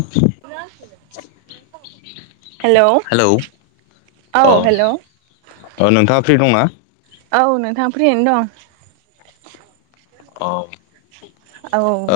[unintelligible] [inaudible] Hello औ अ- hello अ नोंथाङा फ्रि दंना? औ नोंथाङा फ्रियैनो दं। औ। औ-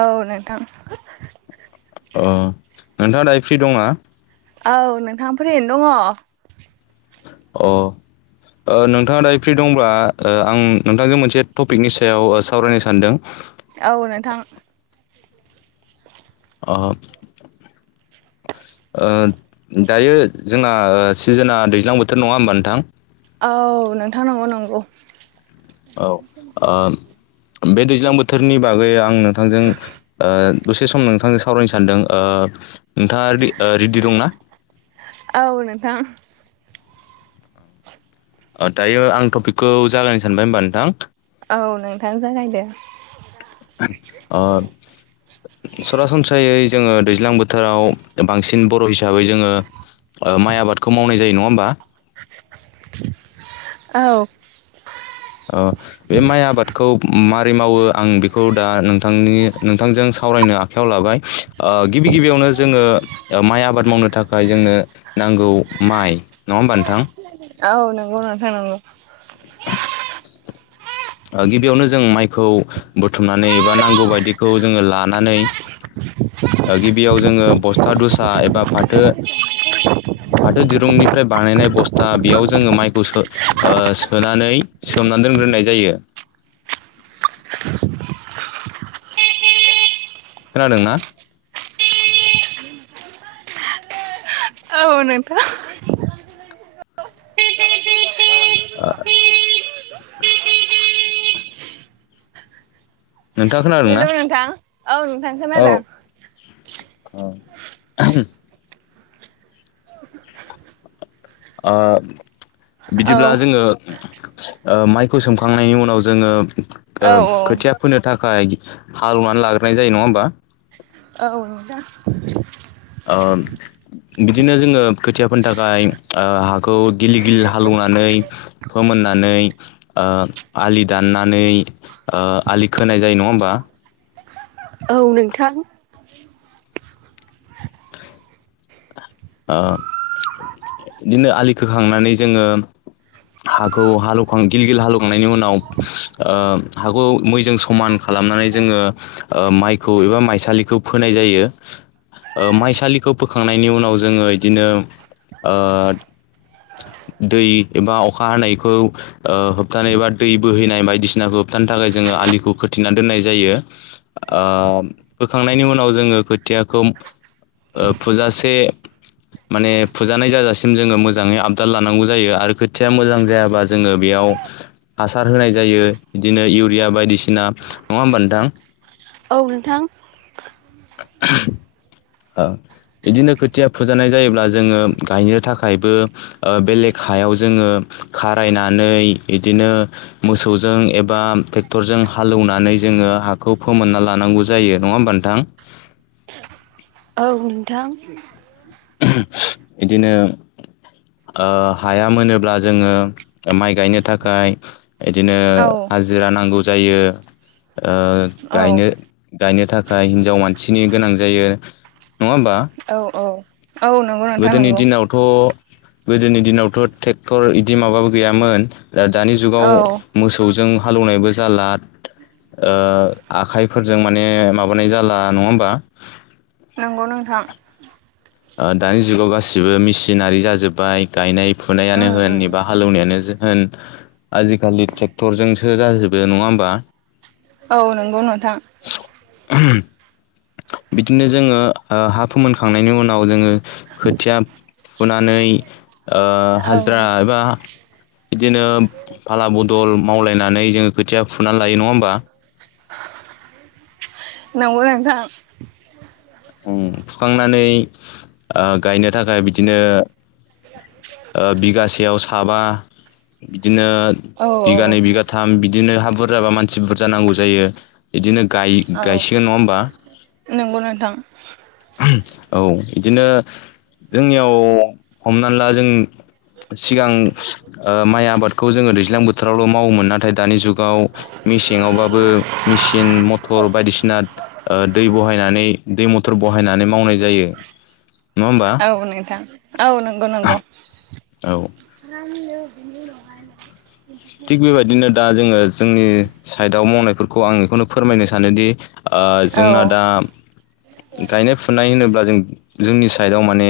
औ नोंथां। अ नोंथाङा दायो फ्रि दंना? औ नोंथां फ्रियैनो दङ। अ। ओ नोंथाङा दायो फ्रि दंब्ला ओ आं नोंथांजों मोनसे टपिकनि सायाव ओ सावरायनो सानदों। औ नोंथां। अ। ओ दायो जोंना सिजोना दैज्लां बोथोर नङा होमबा नोंथां? औ नोंथां नंगौ -नंगौ। औ ओ बे दैज्लां बोथोरनि बागै आं नोंथांजों ओ दसे सम नोंथांजों सावरायनो सान्दों ओ नोंथाङा रेडि दंना? औ नोंथां। दायो आं टपिकखौ जागायनो सानबाय होनबा नोंथां। औ नोंथां जागायदो। ओ सरासनस्रायै जोङो दैज्लां बोथोराव बांसिन बर' हिसाबै जोङो माइ आबादखौ मावनाय जायो नङा होनबा? औ। औ बे माइ आबादखौ मा -रै मावो आं बेखौ दा नोंथांजों सावरायनो आखायाव लाबाय गिबि -गिबियावनो जोङो माइ आबाद मावनो थाखाय जोंनो नांगौ माइ नङा होमबा नोंथां? औ नंगौ नोथां नांगौ। गिबियावनो जों माइखौ बुथुमनानै एबा नांगौ बायदिखौ जोङो लानानै गिबियाव जोङो बस्था दसा एबा फाथो फाथो दिरुंनिफ्राय बानायनाय बस्था बेयाव जोङो माइखौ सोनानै सोमनानै दोन ग्रोनाय जायो। खोनादोंना? औ नोंथां। ओ नोंथाङा खोनादों ना? हेलौ नोंथां औ नोंथां खोनादों। औ। औ बिदिब्ला जोङो माइखौ सोमखांनायनि उनाव जोङो औ औ खोथिया फोनो थाखाय हालौनानै लाग्रोनाय जायो नङा होमबा? औ नोंथां ओ बिदिनो जोङो खोथियाफोरनि थाखाय हाखौ गिल गिलि हालेवनानै फोमोन खनानै आलि दाननानै आलि खोनाय जायो नङा होमबा। औ नोंथां। बिदिनो आलि खोखांनानै जोङो हाखौ हालौवखां गिल गिल हालौखांनायनि उनाव हाखौ मैजों समान खालाम खालामनानै जोङो माइखौ एबा माइसालिखौ फोनाय जायो। माइसालिखौ फोखांनायनि उनाव जोङो बिदिनो [inaudible] दै एबा अखा हानायखौ होबथानाय एबा दै बोहैनाय बायदिसिनाखौ होबथानो थाखाय जोङो आलिखौ खोथिना दोननाय जायो बोखांनायनि उनाव जोङो खोथियाखौ फुजासे माने फुजानाय जाजासिम जोङो मोजाङै आपदा लानांगौ जायो आरो खोथिया मोजां जायाबा जोङो बेयाव हासार होनाय जायो बिदिनो इउरिया बायदिसिना नङा होमबा नोंथां औ नोंथां औ बिदिनो खोथिया फुजानाय जायोब्ला जोङो गायनो थाखायबो बेलेग हायाव जोङो। खारायनानै बिदिनो मोसौजों एबा ट्रेक्टरजों हालौवनानै जों हाखौ फोमोनना लानांगौ जायो नङा होमबथां औ नोंथां बिदिनो हाया मोनोब्ला जोङो माइ गायनो थाखाय बिदिनो औ हाजिरा नांगौ जायो औ गायनो गायनो थाखाय हिनजाव मानसिनि गोनां जायो नङा होमबा औ औ औ नंगौ नोंथां गोदोनि नंगौ दिनावथ' गोदोनि दिनावथ' ट्रेक्टर बिदि माबाबो गैयामोन दा दानि जुगाव औ मोसौजों हालौवनायबो जाला। आखाइफोरजों माने माबानाय जाला नङा होमबा नंगौ नोंथां दानि जुगाव गासिबो मेसिनारि जाजोब्बाय गायनाय फुनायानो उम होन उम एबा हालौवनायानो ज आजिखालि ट्रेक्टरजोंसो जाजोबो नङा होमबा औ नंगौ नोंथां बिदिनो जोङो हा फोमोनखांनायनि उनाव जोङो खोथिया फुनानै औ हाजिरा एबा बिदिनो फाला बदल मावलायनानै जोङो खोथिया फुनानै लायो नङा होमबा नंगौ नोंथां। ओम फुखांनानै ओ गायनो थाखाय बिदिनो ओ बिगासेयाव साबा बिदिनो ओ औ औ बिघानै बिगाथाम बिदिनो हा बुरजाबा मानसि बुरजा नांगौ जायो इदिनो औ गाय-गायसिगोन नङा होमबा नंगौ नोंथां औ इदिनो जोंनियाव हमनानै ला जों सिगां ओ माइ आबादखौ जोङो दैज्लां बोथोरावल' मावोमोन नाथाय दानि जुगाव मेसेङावबाबो मेसिन मथर बायदिसिना ओ दै बहायनानै दै मथ थर बहायनानै मावनाय जायो। नङा होमबा औ नोंथां औ नंगौ नंगौ। औ थिग बेबायदिनो दा जोङो जोंनि सायडाव मावनायफोरखौ आं एखौनो फोरमायनो सानोदि ओ औ जोंना दा गायनाय फुनाय होनोब्ला जों जोंनि साइडआव माने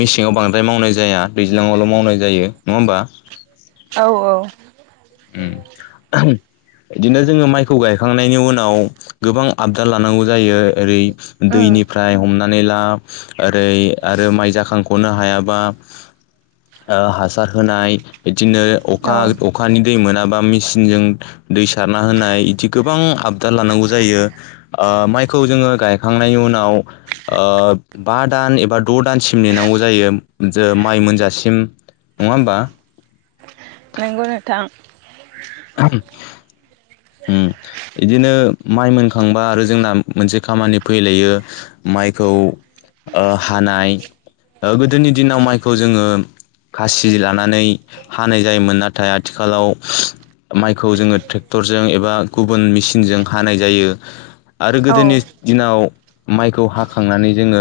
मेसेंङाव बांद्राय मावनाय जाया दैज्लाङावल' मावनाय जायो नङा होमबा? औ औ। उम। [unintelligible] इदिनो जोङो माइखौ गायखांनायनि उनाव गोबां आबदाल लानांगौ जायो ओरै दै उम निफ्राय हमनानै ला ओरै आरो माइ जाखांख'नो हायाबा ओ हासार होनाय इदिनो अखा औ अखानि दै मोनाबा मिसिनजों दै सारना होनाय इदि गोबां आबदाल लानांगौ जायो। ओ ओ माइखौ जोङो गायखांनायनि उनाव ओ बा दान एबा द' दानसिम नेनांगौ जायो जो माइ मोनजासिम। नङा होमबा? गौ नोंथां। [unintelligible] उम। इदिनो माइ मोनखांबा आरो जोंना मोनसे खामानि फैलायो माइखौ ओ हानाय ओ गोदोनि दिनाव माइखौ जोङो खासि लानानै हानाय जायोमोन नाथाय आथिखालाव माइखौ जोङो टेक्टरजों एबा गुबुन मिसिनजों हानाय जायो। आरो औ गोदोनि दिनाव माइखौ हाखांनानै जोङो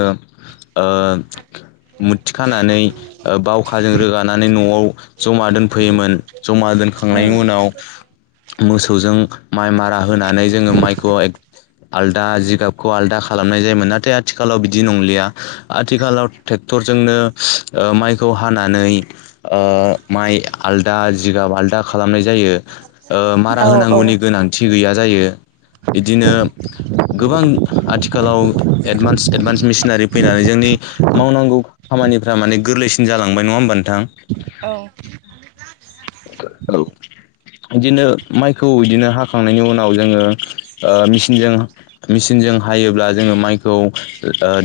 ओ मुथ्थि खानानै ओ बावखाजों रोगानानै न'आव जमा दोनफैयोमोन। जमा दोनखांनायनि उम उनाव मोसौजों माइ मारा होनानै जोङो माइखौ आलदा जिगाबखौ आलदा खालामनाय जायोमोन नाथाय आथिखालाव बिदि नंलिया आथिखालाव टे क्टर जोंनो ओ माइखौ हानानै ओ माइ आलदा जिगाब आल दा खालामनाय जायो। ओ मारा औ औ होनांगौनि गोनांथि गैया जायो इदिनो गोबां आथिखालाव एडभान्स एडभान्स मिसनारि फैनानै जोंनि मावनांगौ खामानिफ्रा माने गोरलैसिन जालांबाय नङा होमबा नोंथां? औ औ। इदिनो माइखौ इदिनो हाखांनायनि उनाव जोङो ओ मिचिनजों मिसिनजों हायोब्ला जोङो माइखौ ओ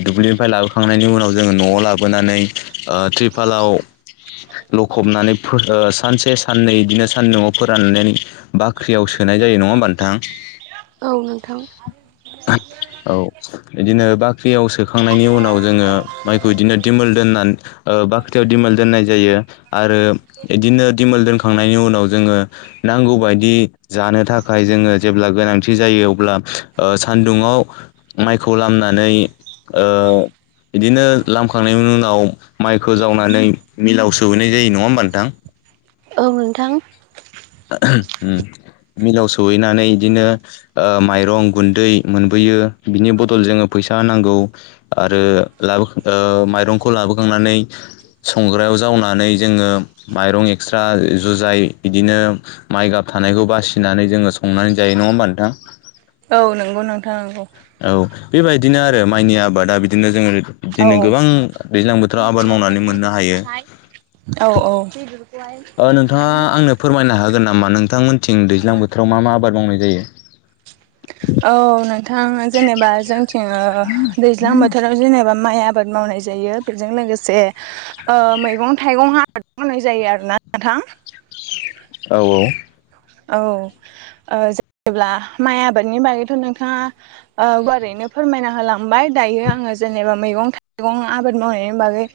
दुब्लिनिफ्राय लाबोखांनायनि उनाव जोङो न'आव लाबोना नै ओ टिर्भालाव लखबनानै फो ओ सानसे साननै इदिनो सानदुंआव फोराननानै बाख्रियाव सोनाय जायो नङा होमबा नोंथां? औ नोंथां। [unintelligible] औ इदिनो बाख्रियाव सोखांनायनि उनाव जोङो माइखौ इदिनो दिमोल दोनना ओ ओ बाख्रियाव दिमोल दोननाय जायो आरो इदिनो दिमोल दोनखांनायनि उनाव जोङो नांगौ बायदि जानो थाखाय जोङो जेब्ला गोनांथि जा यो अब्ला ओ सान्दुुङाव माइखौ लामनानै ओ इदिनो लामखांनायनि उनाव माइखौ जावनानै मिलाव सौहैनाय जायो नङा होमबा नोंथां? आं नोंथां। ओहो होम। मिलाव सौहैनानै इदिनो ओ माइरं गुन्दै मोनबोयो बिनि बदल जोङो फै सा होनांगौ आरो लाबो ओ माइरंखौ लाबोखांनानै संग्रायाव जावनानै जोङो माइरं एक्सट्रा जुजाय इदिनो माइगाब थानायखौ बासिनानै जोङो संनानै जायो नङा होमबा नोंथां। औ नंगौ नोंथां नंगौ। औ बेबायदिनो आरो माइनि आबादा बिदिनो जोङो औ बिदिनो गोबां दैज्लां बोथोराव आबाद मावनानै मोननो हायो। औ औ ओ नोंथाङा आंनो फोरमायनो हागोन नामा नोंथांमोनथिं दैज्लां बोथोराव मा मा आबाद मावनाय जायो। औ नोंथां जेनेबा जोंथिं दैज्लां बोथोराव जेनेबा माय आबाद मावनाय जायो बेजों लोगोसे ओ मैगं थाइगं आ बाद मावनाय जायो आरो ना नोंथां। औ औ औ ओ जेब्ला माइ आबादनि बागैथ' नोंथांङा ओ गुवारैनो फोरमायना होलांबाय दायो आङो जेनेबा मैगं थाइगं आबाद मावनायनि बागै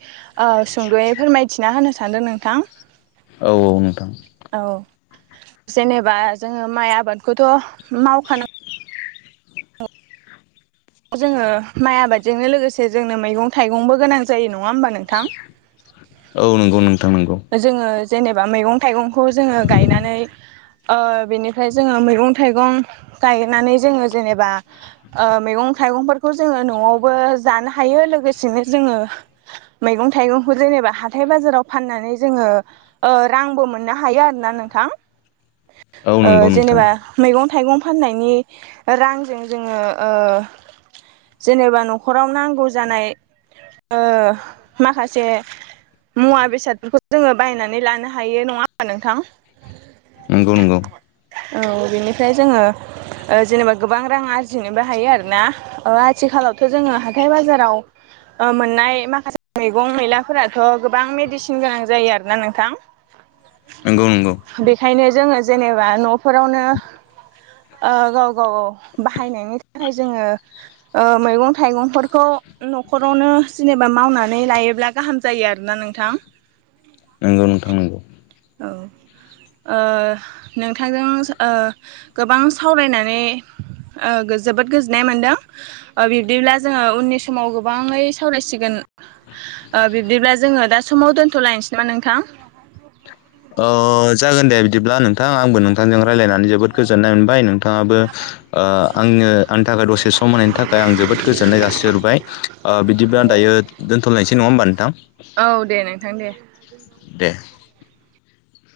ओ सुंद'यै फोरमायथिना होनो सानदों नोंथां। औ औ नोंथां। औ जेनेबा जोङो माइ आबादखौथ' मावखानो जोङो माइ आबादजोंनो लोगोसे जोंनो मैगं थाइगंबो गोनां जायो नङ आ होमबा नोंथां। औ नंगौ नोंथां नंगौ जोङो जेनेबा मैगं थाइगंखौ जोङो गायनानै ओ बेनिफ्राय जोङो मैगं थाइगं गायनानै जोङो जेनेबा ओ मैगं थाइगंफोरखौ जोङो न'आवबो जानो हायो लोगोसेनो जोङो मैगं थाइगंखौ जन नेबा हाथाय बाजाराव फाननानै जोङो रांबो मोननो हायो आरोना नोंथां। [inaudible] ओ नंगौ नोंथां जेनेबा मैगं थाइगं फाननायनि रांजों जोङो ओ जेनेबा न'खराव नांगौ जानाय ओ माखासे मुवा बेसादफोरखौ जोङो बायनानै लानो हायो नङा होमबा नोंथां। नंगौ नंगौ। औ बेनिफ्राय ओ जोङो जेनेबा गोबां रां आरजिनोबो हायो आरोना। ओ आथिखालावथ' जोङो हाथाय बाजाराव ओ मोननाय माखासे मैगं मैलाफोराथ' गोबां मेडिसिन गोनां जायो आरोना नोंथां। नंगौ नंगौ बेखायनो जोङो जेनेबा न'फोरावनो ओ गाव गाव बाहायनायनि थाखाय जोङो [inaudible] ओ मैगं थाइगंफोरखौ न'खरावनो जेनेबा मावनानै लायोब्ला गाहाम जायो आरोना नोंथां। नंगौ नोंथां नंगौ। औ ओ नोंथांजों ओ गोबां सावरायनानै ओ जोबोद गोजोननाय मोनदों ओ बिब्दिब्ला जोङो उननि समाव गोबाङै सावरायसिगोन ओ बिब्दिब्ला जोङो दा समाव दोनथ'लायनोसै नामा नोंथां? अ जागोन दे बिदिब्ला नोंथां आंबो नोंथांजों रायजलायनानै जोबोद गोजोननाय मोनबाय नोंथां ङाबो आंनो आंनि थाखाय दसे सम होनायनि थाखाय आं जोबोद गोजोननाय जासिहरबाय। ओ बिदिब्ला दायो दोनथ'नायसै नङा होमबा नोंथां। औ दे नोंथां दे। [inaudible]